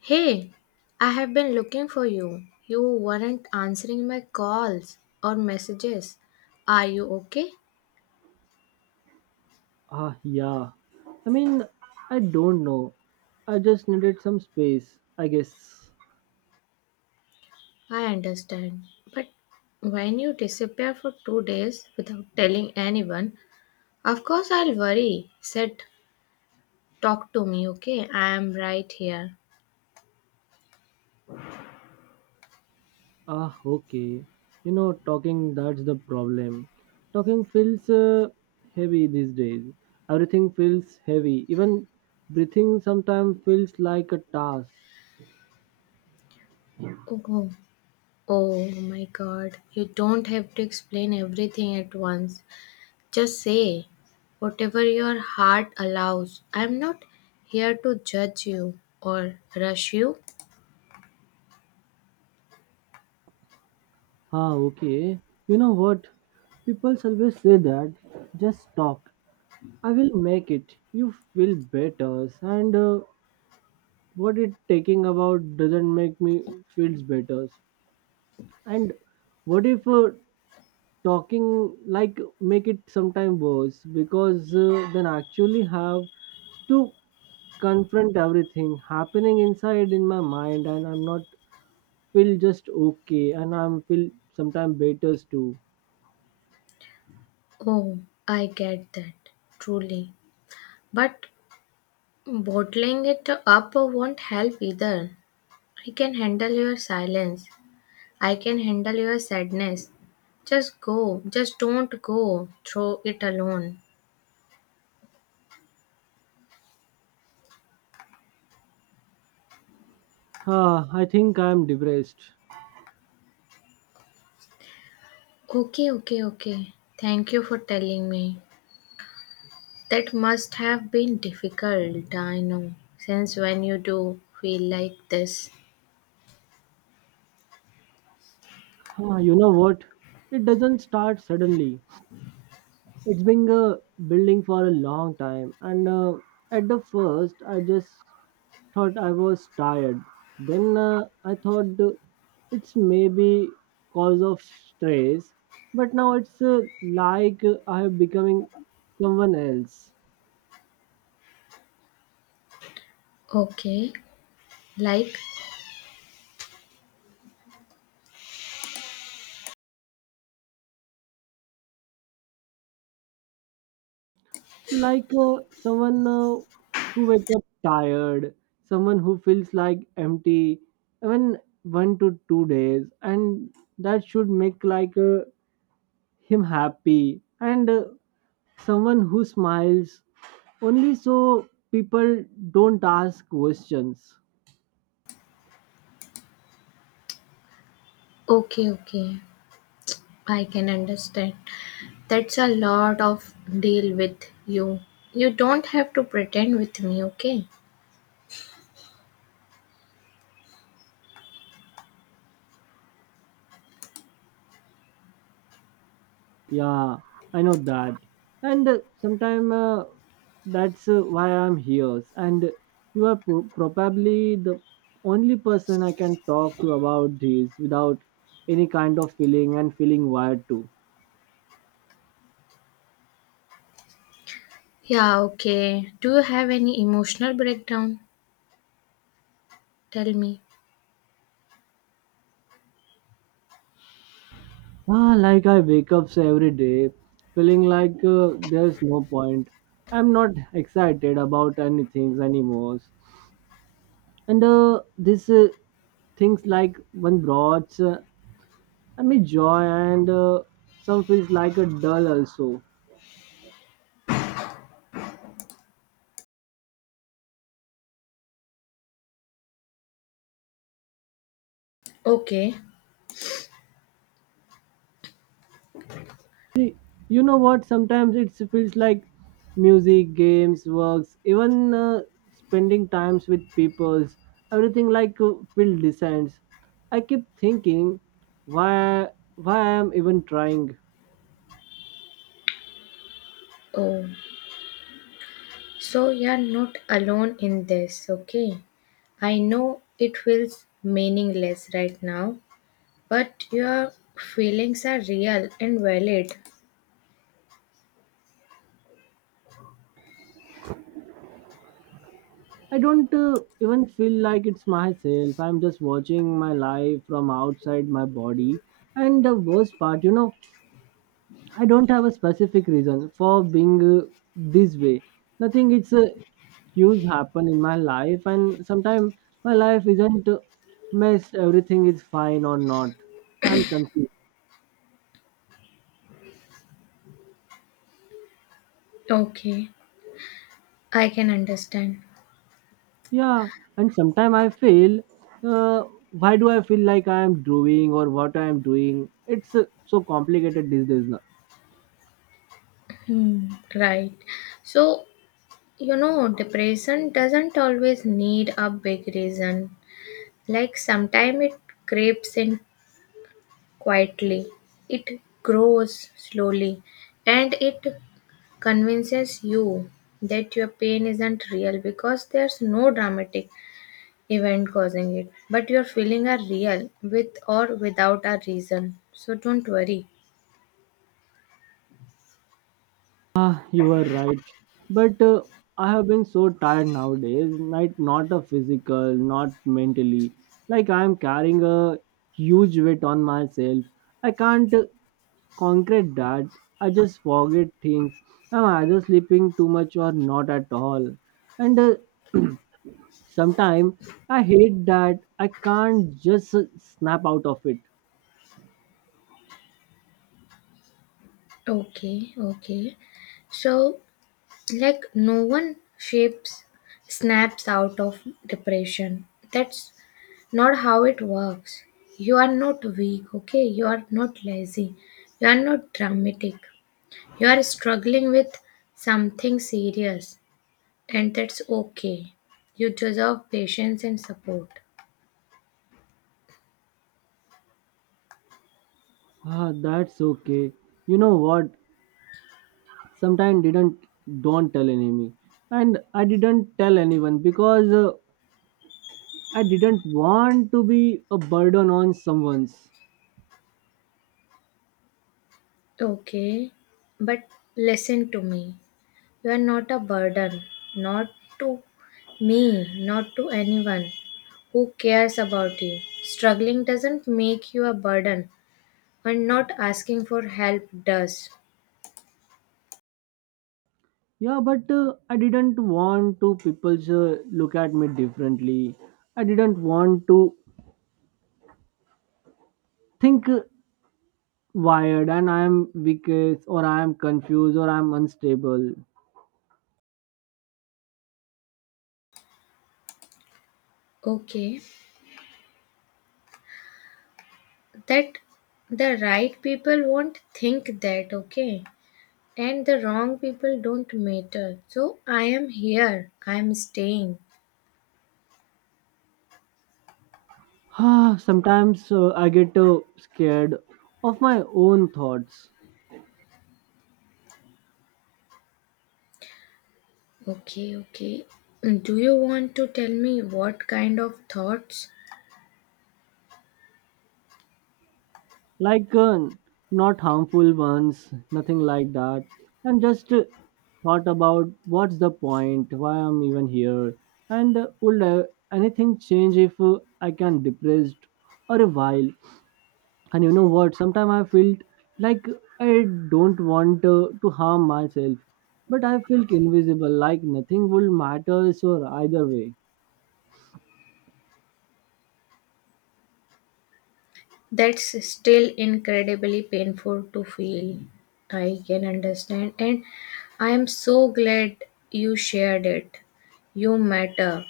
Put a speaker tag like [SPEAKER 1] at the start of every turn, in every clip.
[SPEAKER 1] Hey, I have been looking for you. You weren't answering my calls or messages. Are you okay?
[SPEAKER 2] Ah, yeah. I mean, I don't know. I just needed some space, I guess.
[SPEAKER 1] I understand. But when you disappear for 2 days without telling anyone, of course I'll worry. Said, talk to me, okay? I am right here.
[SPEAKER 2] Ah, okay. You know, talking, that's the problem. Talking feels heavy these days. Everything feels heavy. Even breathing sometimes feels like a task.
[SPEAKER 1] Oh, oh my god. You don't have to explain everything at once. Just say whatever your heart allows. I'm not here to judge you or rush you.
[SPEAKER 2] Ah, okay. You know what? People always say that. Just talk. I will make it. You feel better. And What it taking about doesn't make me feels better and what if talking like make it sometime worse because then I actually have to confront everything happening inside in my mind, and I'm not feel just okay, and I'm feel sometime better too.
[SPEAKER 1] Oh, I get that, truly. But bottling it up won't help either. I can handle your silence. I can handle your sadness. Just go. Just don't go. Throw it alone.
[SPEAKER 2] I think I'm depressed.
[SPEAKER 1] Okay. Thank you for telling me. That must have been difficult, I know, since when you do feel like this.
[SPEAKER 2] Ah, you know what, it doesn't start suddenly. It's been building for a long time, and at the first, I just thought I was tired. Then I thought it's maybe cause of stress, but now it's like I am becoming someone else,
[SPEAKER 1] Okay, like,
[SPEAKER 2] like someone who wakes up tired, someone who feels like empty, even 1 to 2 days, and that should make like a him happy, and someone who smiles only so people don't ask questions.
[SPEAKER 1] okay, I can understand. That's a lot of deal with you. You don't have to pretend with me, okay?
[SPEAKER 2] Yeah, I know that, and sometime that's why I'm here, and you are probably the only person I can talk to about this without any kind of feeling and feeling wired too.
[SPEAKER 1] Yeah, okay. Do you have any emotional breakdown? Tell me.
[SPEAKER 2] Ah, like I wake up every day feeling like there's no point. I'm not excited about anything anymore. And this things like one brought I mean joy, and some feels like a dull also.
[SPEAKER 1] Okay.
[SPEAKER 2] You know what, sometimes it feels like music, games, works, even spending times with peoples, everything like feel descends. I keep thinking, why why I'm even trying.
[SPEAKER 1] Oh, so you're not alone in this, okay? I know it feels meaningless right now, but your feelings are real and valid.
[SPEAKER 2] I don't even feel like it's myself. I'm just watching my life from outside my body, and the worst part, you know, I don't have a specific reason for being this way. Nothing it's a huge happen in my life, and sometimes my life isn't messed. Everything is fine or not. I'm confused.
[SPEAKER 1] Okay, I can understand.
[SPEAKER 2] Yeah, and sometimes I feel, uh, why do I feel like I am doing or what I am doing? It's so complicated these days. Now.
[SPEAKER 1] Hmm, right. So, you know, depression doesn't always need a big reason. Like sometimes it creeps in quietly, it grows slowly, and it convinces you that your pain isn't real because there's no dramatic event causing it. But your feelings are real, with or without a reason. So don't worry.
[SPEAKER 2] Ah, you are right. But I have been so tired nowadays, like not a physical, not mentally. Like I am carrying a huge weight on myself. I can't concrete that. I just forget things. I'm either sleeping too much or not at all. And sometimes I hate that I can't just snap out of it.
[SPEAKER 1] Okay, okay. So, like, no one shapes, snaps out of depression. That's not how it works. You are not weak, okay? You are not lazy. You are not dramatic. You are struggling with something serious, and that's okay. You deserve patience and support.
[SPEAKER 2] Ah, that's okay. You know what? Sometimes didn't don't tell enemy, and I didn't tell anyone because I didn't want to be a burden on someone's.
[SPEAKER 1] Okay, but listen to me. You are not a burden, not to me, not to anyone who cares about you. Struggling doesn't make you a burden, and not asking for help does.
[SPEAKER 2] Yeah, but I didn't want to people look at me differently. I didn't want to think wired, and I am weak or I am confused or I am unstable.
[SPEAKER 1] Okay, that the right people won't think that, okay? And the wrong people don't matter. So I am here, I am staying.
[SPEAKER 2] Sometimes I get scared of my own thoughts.
[SPEAKER 1] Okay, okay. Do you want to tell me what kind of thoughts?
[SPEAKER 2] Like not harmful ones, nothing like that, and just thought about what's the point, why I'm even here, and would anything change if I can depressed or a while. And you know what, sometimes I felt like I don't want to harm myself, but I feel invisible, like nothing will matter so either way.
[SPEAKER 1] That's still incredibly painful to feel. I can understand. And I am so glad you shared it. You matter.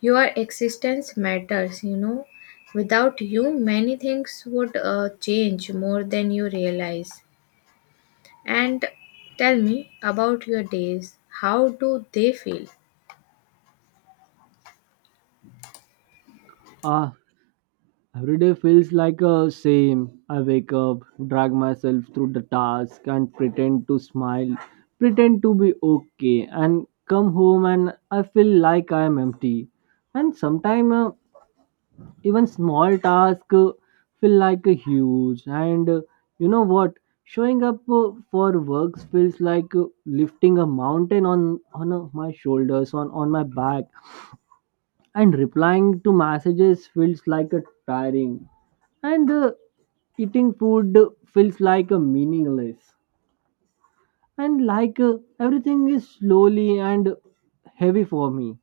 [SPEAKER 1] Your existence matters, you know. Without you, many things would change more than you realize. And tell me about your days. How do they feel?
[SPEAKER 2] ah Every day feels like a same. I wake up, drag myself through the task, and pretend to smile, pretend to be okay, and come home and I feel like I am empty. And sometimes even small tasks feel like a huge. And you know what? Showing up for works feels like lifting a mountain on my shoulders, on my back, and replying to messages feels like a tiring, and eating food feels like a meaningless, and like everything is slowly and heavy for me.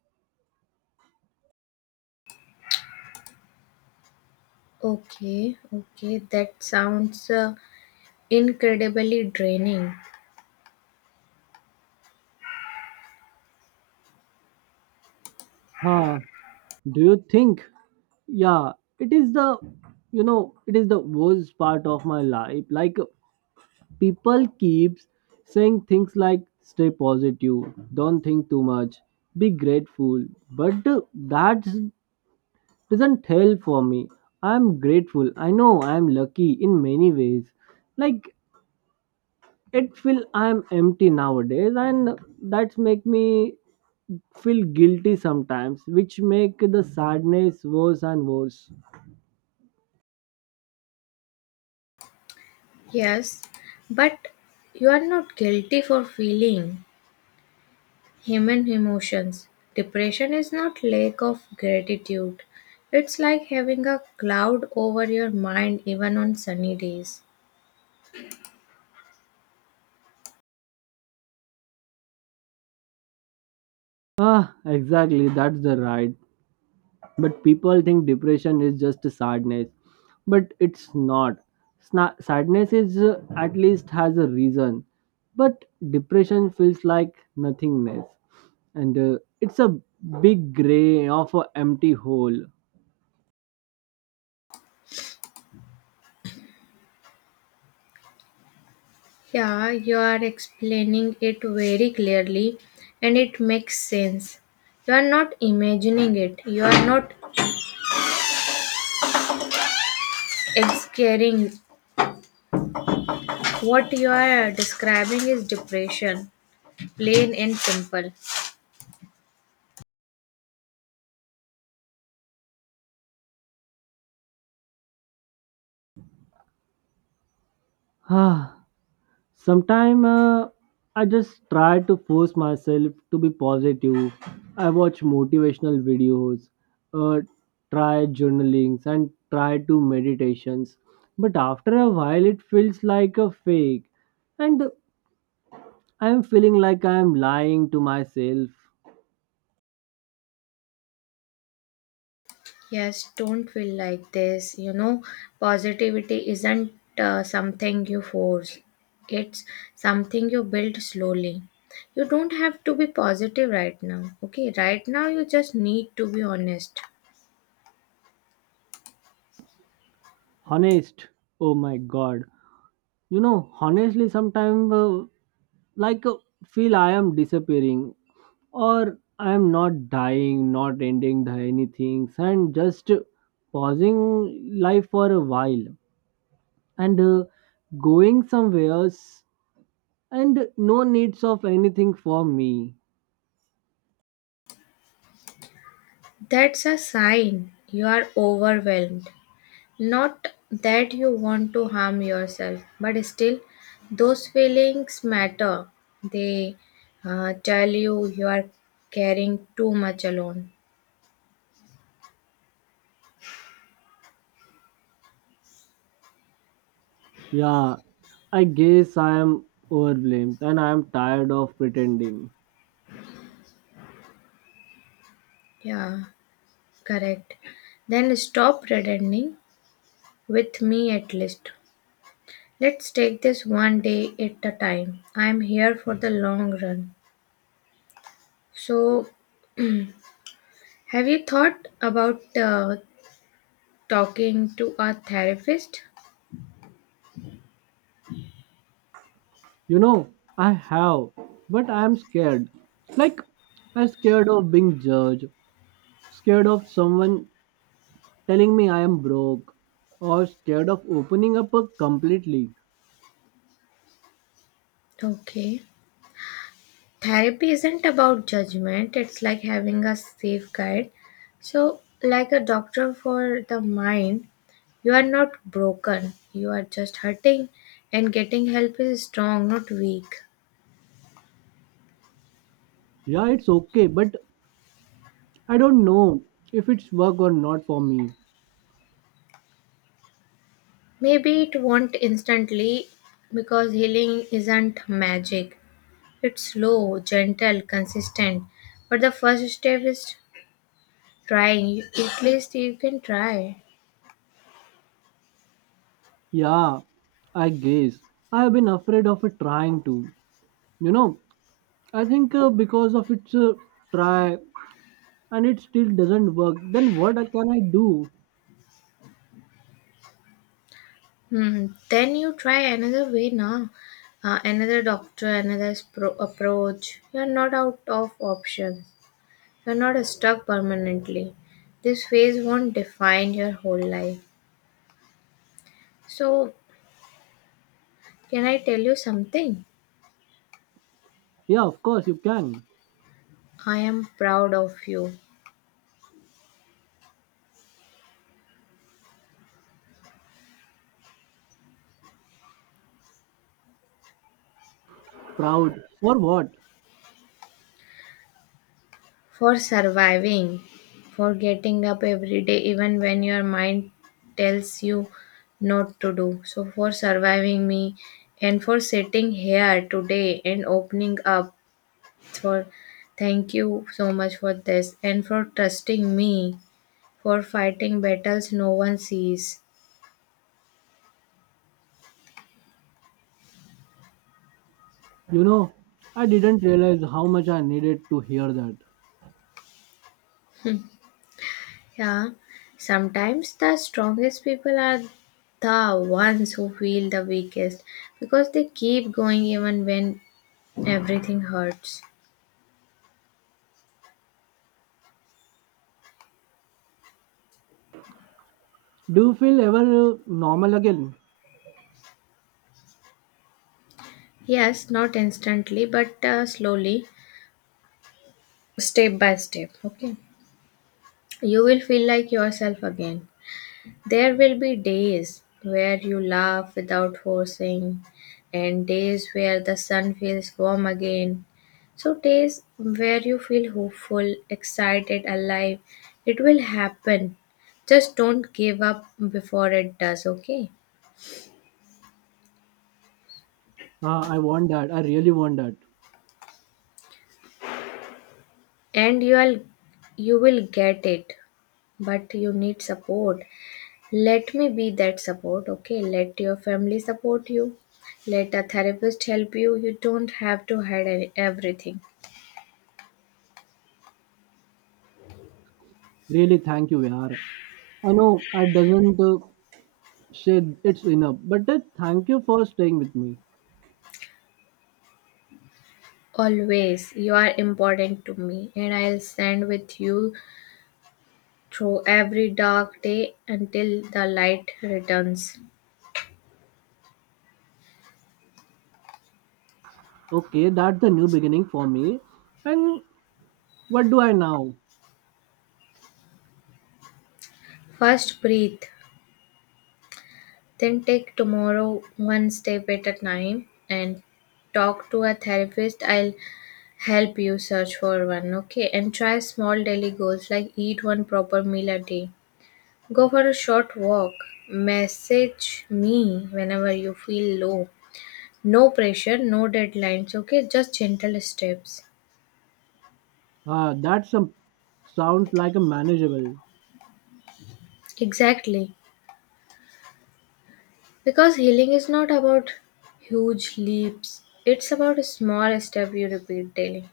[SPEAKER 1] Okay, okay, that sounds incredibly draining.
[SPEAKER 2] uh, do you think, yeah, it is the, you know, it is the worst part of my life. Like people keeps saying things like stay positive, don't think too much, be grateful, but that's doesn't help for me. I'm grateful. I know I'm lucky in many ways. Like it feel I'm empty nowadays, and that's make me feel guilty sometimes, which make the sadness worse and worse.
[SPEAKER 1] Yes, but you are not guilty for feeling human emotions. Depression is not lack of gratitude. It's like having a cloud over your mind even on sunny days.
[SPEAKER 2] Ah, exactly, that's the right. But people think depression is just sadness, but it's not. Sadness is at least has a reason, but depression feels like nothingness, and it's a big gray of an empty hole.
[SPEAKER 1] Yeah, you are explaining it very clearly and it makes sense. You are not imagining it. You are not exaggerating. What you are describing is depression, plain and simple.
[SPEAKER 2] Sometimes I just try to force myself to be positive. I watch motivational videos, uh, try journalings, and try to meditations. But after a while, it feels like a fake, and I am feeling like I am lying to myself.
[SPEAKER 1] Yes, don't feel like this. You know, positivity isn't something you force, it's something you build slowly. You don't have to be positive right now, okay? Right now, you just need to be honest.
[SPEAKER 2] Honest, oh my god! You know, honestly, sometimes like feel I am disappearing, or I'm not dying, not ending the anything, and just pausing life for a while, and going somewhere else, and no needs of anything for me.
[SPEAKER 1] That's a sign you are overwhelmed. Not that you want to harm yourself, but still, those feelings matter. They tell you you are caring too much alone.
[SPEAKER 2] Yeah, I guess I am overblamed, and I am tired of pretending.
[SPEAKER 1] Yeah. Correct. Then stop pretending with me at least. Let's take this one day at a time. I'm here for the long run. So, have you thought about talking to a therapist?
[SPEAKER 2] You know, I have, but I am scared. Like, I'm scared of being judged, scared of someone telling me I am broke, or scared of opening up a completely.
[SPEAKER 1] Okay. Therapy isn't about judgment, it's like having a safe guide. So, like a doctor for the mind, you are not broken, you are just hurting, and getting help is strong, not weak.
[SPEAKER 2] Yeah, it's okay, but I don't know if it's work or not for me.
[SPEAKER 1] Maybe it won't instantly because healing isn't magic. It's slow, gentle, consistent. But the first step is trying. At least you can try.
[SPEAKER 2] Yeah, I guess I have been afraid of it trying to. You know, I think because of its try and it still doesn't work, then can I do?
[SPEAKER 1] Hmm. Then you try another way now. Another doctor, another approach. You're not out of options. You're not stuck permanently. This phase won't define your whole life. So, can I tell you something?
[SPEAKER 2] Yeah, of course you can.
[SPEAKER 1] I am proud of you.
[SPEAKER 2] Proud for what?
[SPEAKER 1] For surviving, for getting up every day, even when your mind tells you not to do. So, for surviving me and for sitting here today and opening up. For thank you so much for this and for trusting me for fighting battles no one sees.
[SPEAKER 2] You know, I didn't realize how much I needed to hear that.
[SPEAKER 1] Yeah, sometimes the strongest people are the ones who feel the weakest because they keep going even when everything hurts.
[SPEAKER 2] Do you feel ever normal again?
[SPEAKER 1] Yes, not instantly, but slowly, step by step. Okay. You will feel like yourself again. There will be days where you laugh without forcing, and days where the sun feels warm again. So, days where you feel hopeful, excited, alive. It will happen. Just don't give up before it does, okay?
[SPEAKER 2] Ah, I want that. I really want that.
[SPEAKER 1] And you will get it, but you need support. Let me be that support, okay? Let your family support you. Let a therapist help you. You don't have to hide everything.
[SPEAKER 2] Really, thank you, Vihar. I know I doesn't say it's enough, but thank you for staying with me.
[SPEAKER 1] Always, you are important to me, and I'll stand with you through every dark day until the light returns.
[SPEAKER 2] Okay, that's the new beginning for me. And what do I now?
[SPEAKER 1] First, breathe, then take tomorrow one step at a time and talk to a therapist. I'll help you search for one, okay? And try small daily goals like eat one proper meal a day. Go for a short walk. Message me whenever you feel low. No pressure, no deadlines, okay? Just gentle steps.
[SPEAKER 2] Ah, that some sounds like a manageable.
[SPEAKER 1] Exactly. Because healing is not about huge leaps, it's about a small step you repeat daily.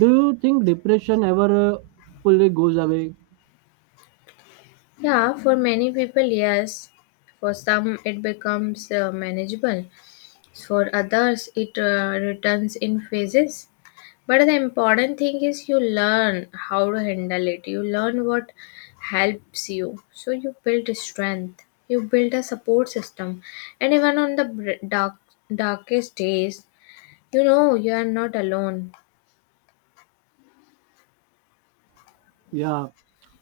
[SPEAKER 2] Do you think depression ever fully goes away?
[SPEAKER 1] Yeah, for many people, yes. For some, it becomes manageable. For others, it returns in phases. But the important thing is you learn how to handle it. You learn what helps you. So you build strength. You build a support system. And even on the dark, darkest days, you know you are not alone.
[SPEAKER 2] Yeah.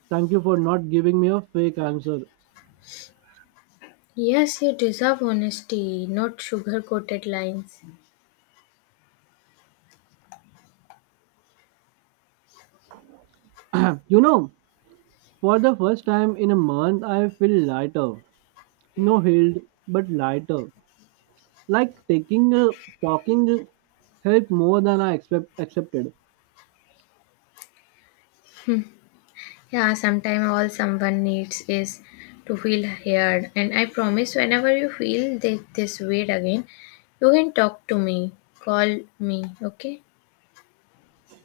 [SPEAKER 2] Thank you for not giving me a fake answer.
[SPEAKER 1] Yes, you deserve honesty, not sugar coated lines.
[SPEAKER 2] Yeah. You know, for the first time in a month, I feel lighter. No healed, but lighter, like taking a walking help more than I expect accepted.
[SPEAKER 1] Yeah, sometimes all someone needs is to feel heard. And I promise whenever you feel this weight again, you can talk to me, call me, okay?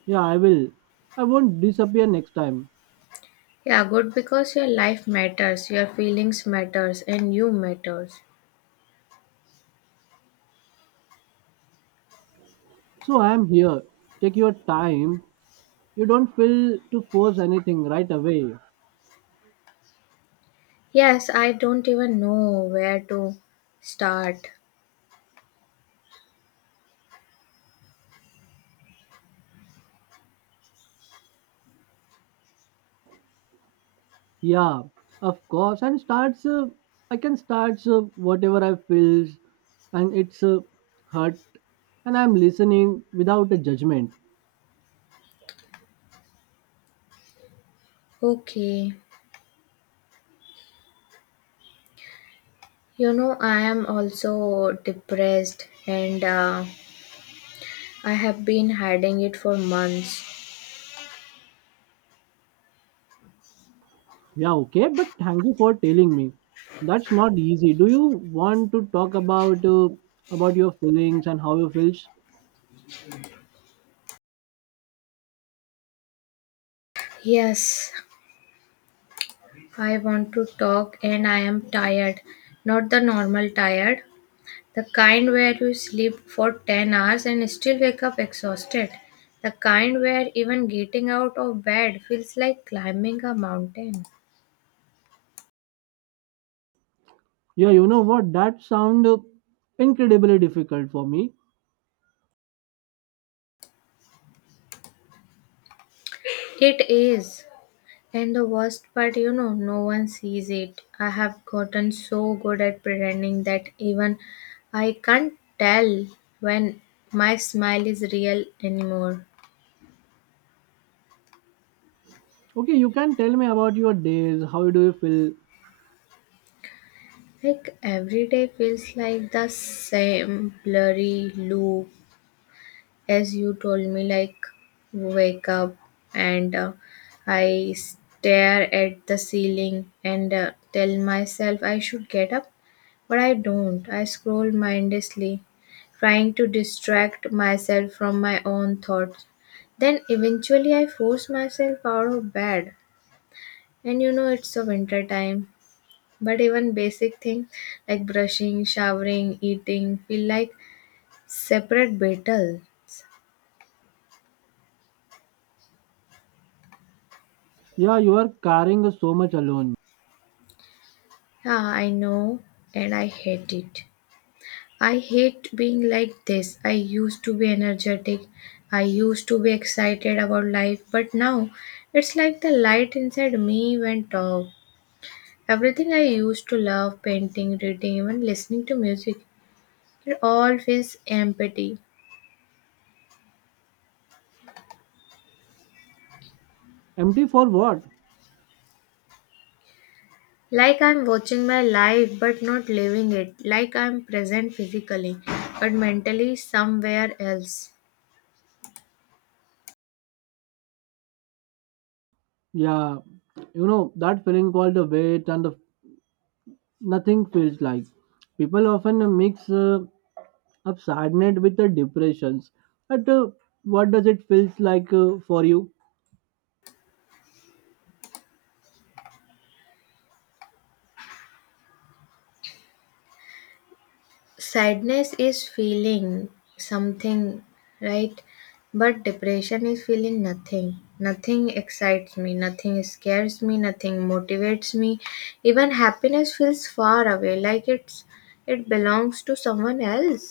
[SPEAKER 2] Yeah, I will. I won't disappear next time.
[SPEAKER 1] Yeah, good because your life matters, your feelings matters and you matters.
[SPEAKER 2] So I am here. Take your time. You don't feel to force anything right away.
[SPEAKER 1] Yes, I don't even know where to start.
[SPEAKER 2] Yeah, of course. And starts. I can start whatever I feels, and it's hurt, and I'm listening without a judgment.
[SPEAKER 1] Okay. You know, I am also depressed and I have been hiding it for months.
[SPEAKER 2] Yeah, okay, but thank you for telling me. That's not easy. Do you want to talk about your feelings and how you feel?
[SPEAKER 1] Yes, I want to talk and I am tired. Not the normal tired, the kind where you sleep for 10 hours and still wake up exhausted. The kind where even getting out of bed feels like climbing a mountain.
[SPEAKER 2] Yeah, you know what? That sound incredibly difficult for me.
[SPEAKER 1] It is. And the worst part, you know, no one sees it. I have gotten so good at pretending that even I can't tell when my smile is real anymore.
[SPEAKER 2] Okay, you can tell me about your days. How do you feel?
[SPEAKER 1] Like every day feels like the same blurry loop as you told me. Like wake up and I stare at the ceiling and tell myself I should get up, but I don't. I scroll mindlessly, trying to distract myself from my own thoughts. Then eventually I force myself out of bed, and you know it's the winter time, but even basic things like brushing, showering, eating feel like separate battles.
[SPEAKER 2] Yeah, you are carrying so much alone.
[SPEAKER 1] Yeah, I know, and I hate it. I hate being like this. I used to be energetic. I used to be excited about life, but now it's like the light inside me went off. Everything I used to love, painting, reading, even listening to music, it all feels empty.
[SPEAKER 2] Empty for what?
[SPEAKER 1] Like I'm watching my life but not living it. Like I'm present physically, but mentally somewhere else.
[SPEAKER 2] Yeah, you know that feeling called the weight and the nothing feels like. People often mix. Of sadness with the depressions. But what does it feels like for you?
[SPEAKER 1] Sadness is feeling something, right, but depression is feeling nothing. Nothing excites me, nothing scares me, nothing motivates me. Even happiness feels far away, like it's it belongs to someone else.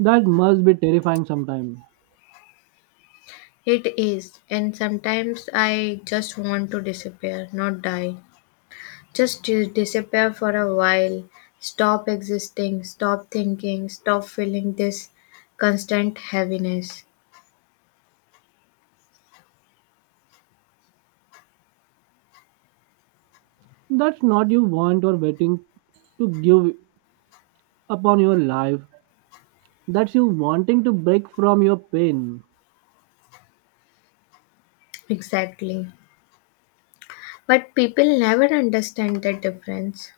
[SPEAKER 2] That must be terrifying sometime.
[SPEAKER 1] It is, and sometimes I just want to disappear, not die, just to disappear for a while. Stop existing, stop thinking, stop feeling this constant heaviness.
[SPEAKER 2] That's not you want or waiting to give upon your life. That's you wanting to break from your pain.
[SPEAKER 1] Exactly. But people never understand the difference.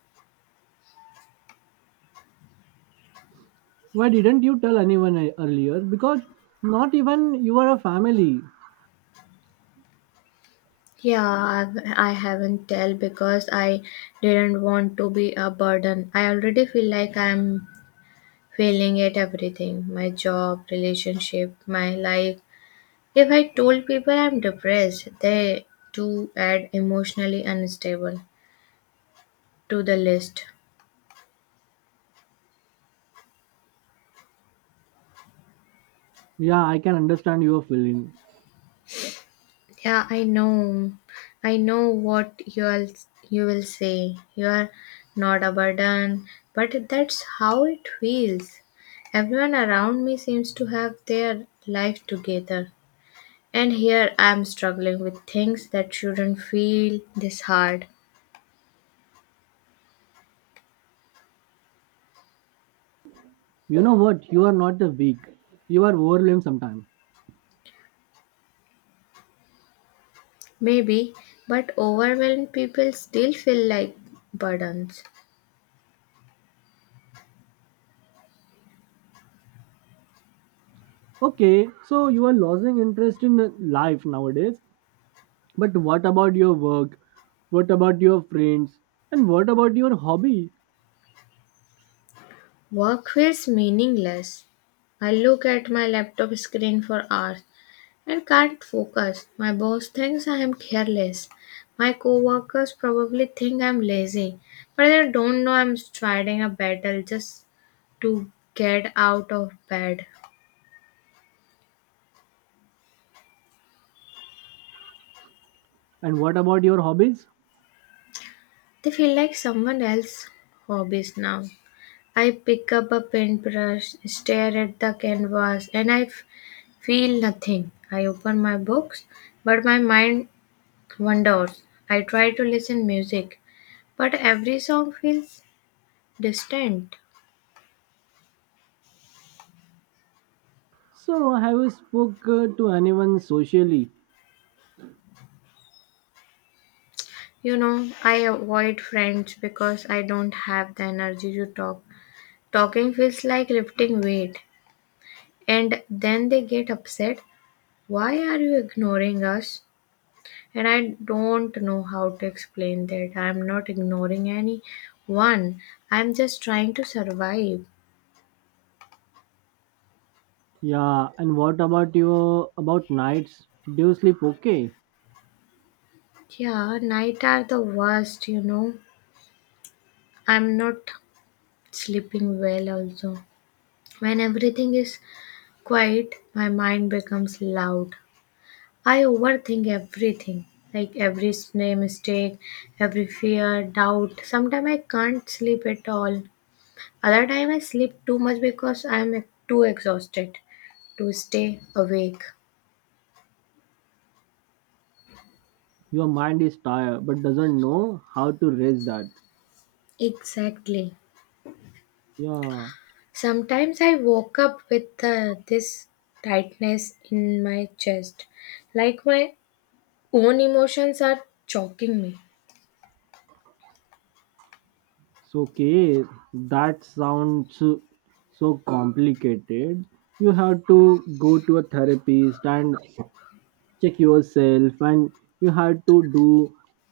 [SPEAKER 2] Why didn't you tell anyone earlier? Because not even you are a family.
[SPEAKER 1] Yeah, I haven't tell because I didn't want to be a burden. I already feel like I'm failing at everything, my job, relationship, my life. If I told people I'm depressed, they too add emotionally unstable to the list.
[SPEAKER 2] Yeah, I can understand your feeling.
[SPEAKER 1] Yeah, I know. I know what you will say. You are not a burden, but that's how it feels. Everyone around me seems to have their life together, and here I am struggling with things that shouldn't feel this hard.
[SPEAKER 2] You know what? You are not a weak. You are overwhelmed sometimes.
[SPEAKER 1] Maybe, but overwhelmed people still feel like burdens.
[SPEAKER 2] Okay, so you are losing interest in life nowadays. But what about your work? What about your friends? And what about your hobby?
[SPEAKER 1] Work feels meaningless. I look at my laptop screen for hours and can't focus. My boss thinks I am careless. My coworkers probably think I'm lazy, but they don't know I'm fighting a battle just to get out of bed.
[SPEAKER 2] And what about your hobbies?
[SPEAKER 1] They feel like someone else's hobbies now. I pick up a paintbrush, stare at the canvas, and feel nothing. I open my books, but my mind wanders. I try to listen music, but every song feels distant.
[SPEAKER 2] So have you spoke to anyone socially?
[SPEAKER 1] You know, I avoid friends because I don't have the energy to talk. Talking feels like lifting weight, and then they get upset. Why are you ignoring us? And I don't know how to explain that. I'm not ignoring anyone, I'm just trying to survive.
[SPEAKER 2] Yeah, and what about your about nights? Do you sleep okay?
[SPEAKER 1] Yeah, night are the worst, you know. I'm not sleeping well also. When everything is quiet, my mind becomes loud. I overthink everything, like every mistake, every fear, doubt. Sometimes I can't sleep at all. Other time I sleep too much because I'm too exhausted to stay awake.
[SPEAKER 2] Your mind is tired but doesn't know how to rest that.
[SPEAKER 1] Exactly.
[SPEAKER 2] Yeah,
[SPEAKER 1] Sometimes I woke up with this tightness in my chest, like my own emotions are choking me.
[SPEAKER 2] so okay, that sounds so complicated. You have to go to a therapist and check yourself, and you had to do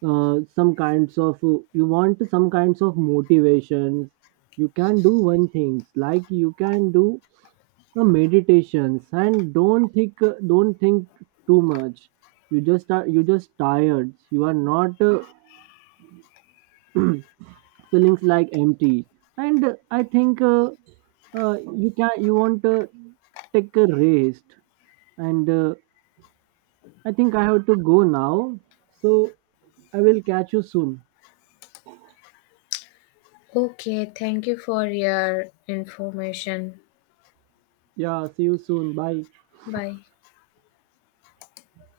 [SPEAKER 2] some kinds of, you want some kinds of motivations. You can do one things like you can do a meditations, and don't think too much. You just are, you just tired, you are not feelings like empty, and I think uh, you can, you want to take a rest, and I think I have to go now. So I will catch you soon.
[SPEAKER 1] Okay, thank you for your information.
[SPEAKER 2] Yeah, see you soon. Bye.
[SPEAKER 1] Bye.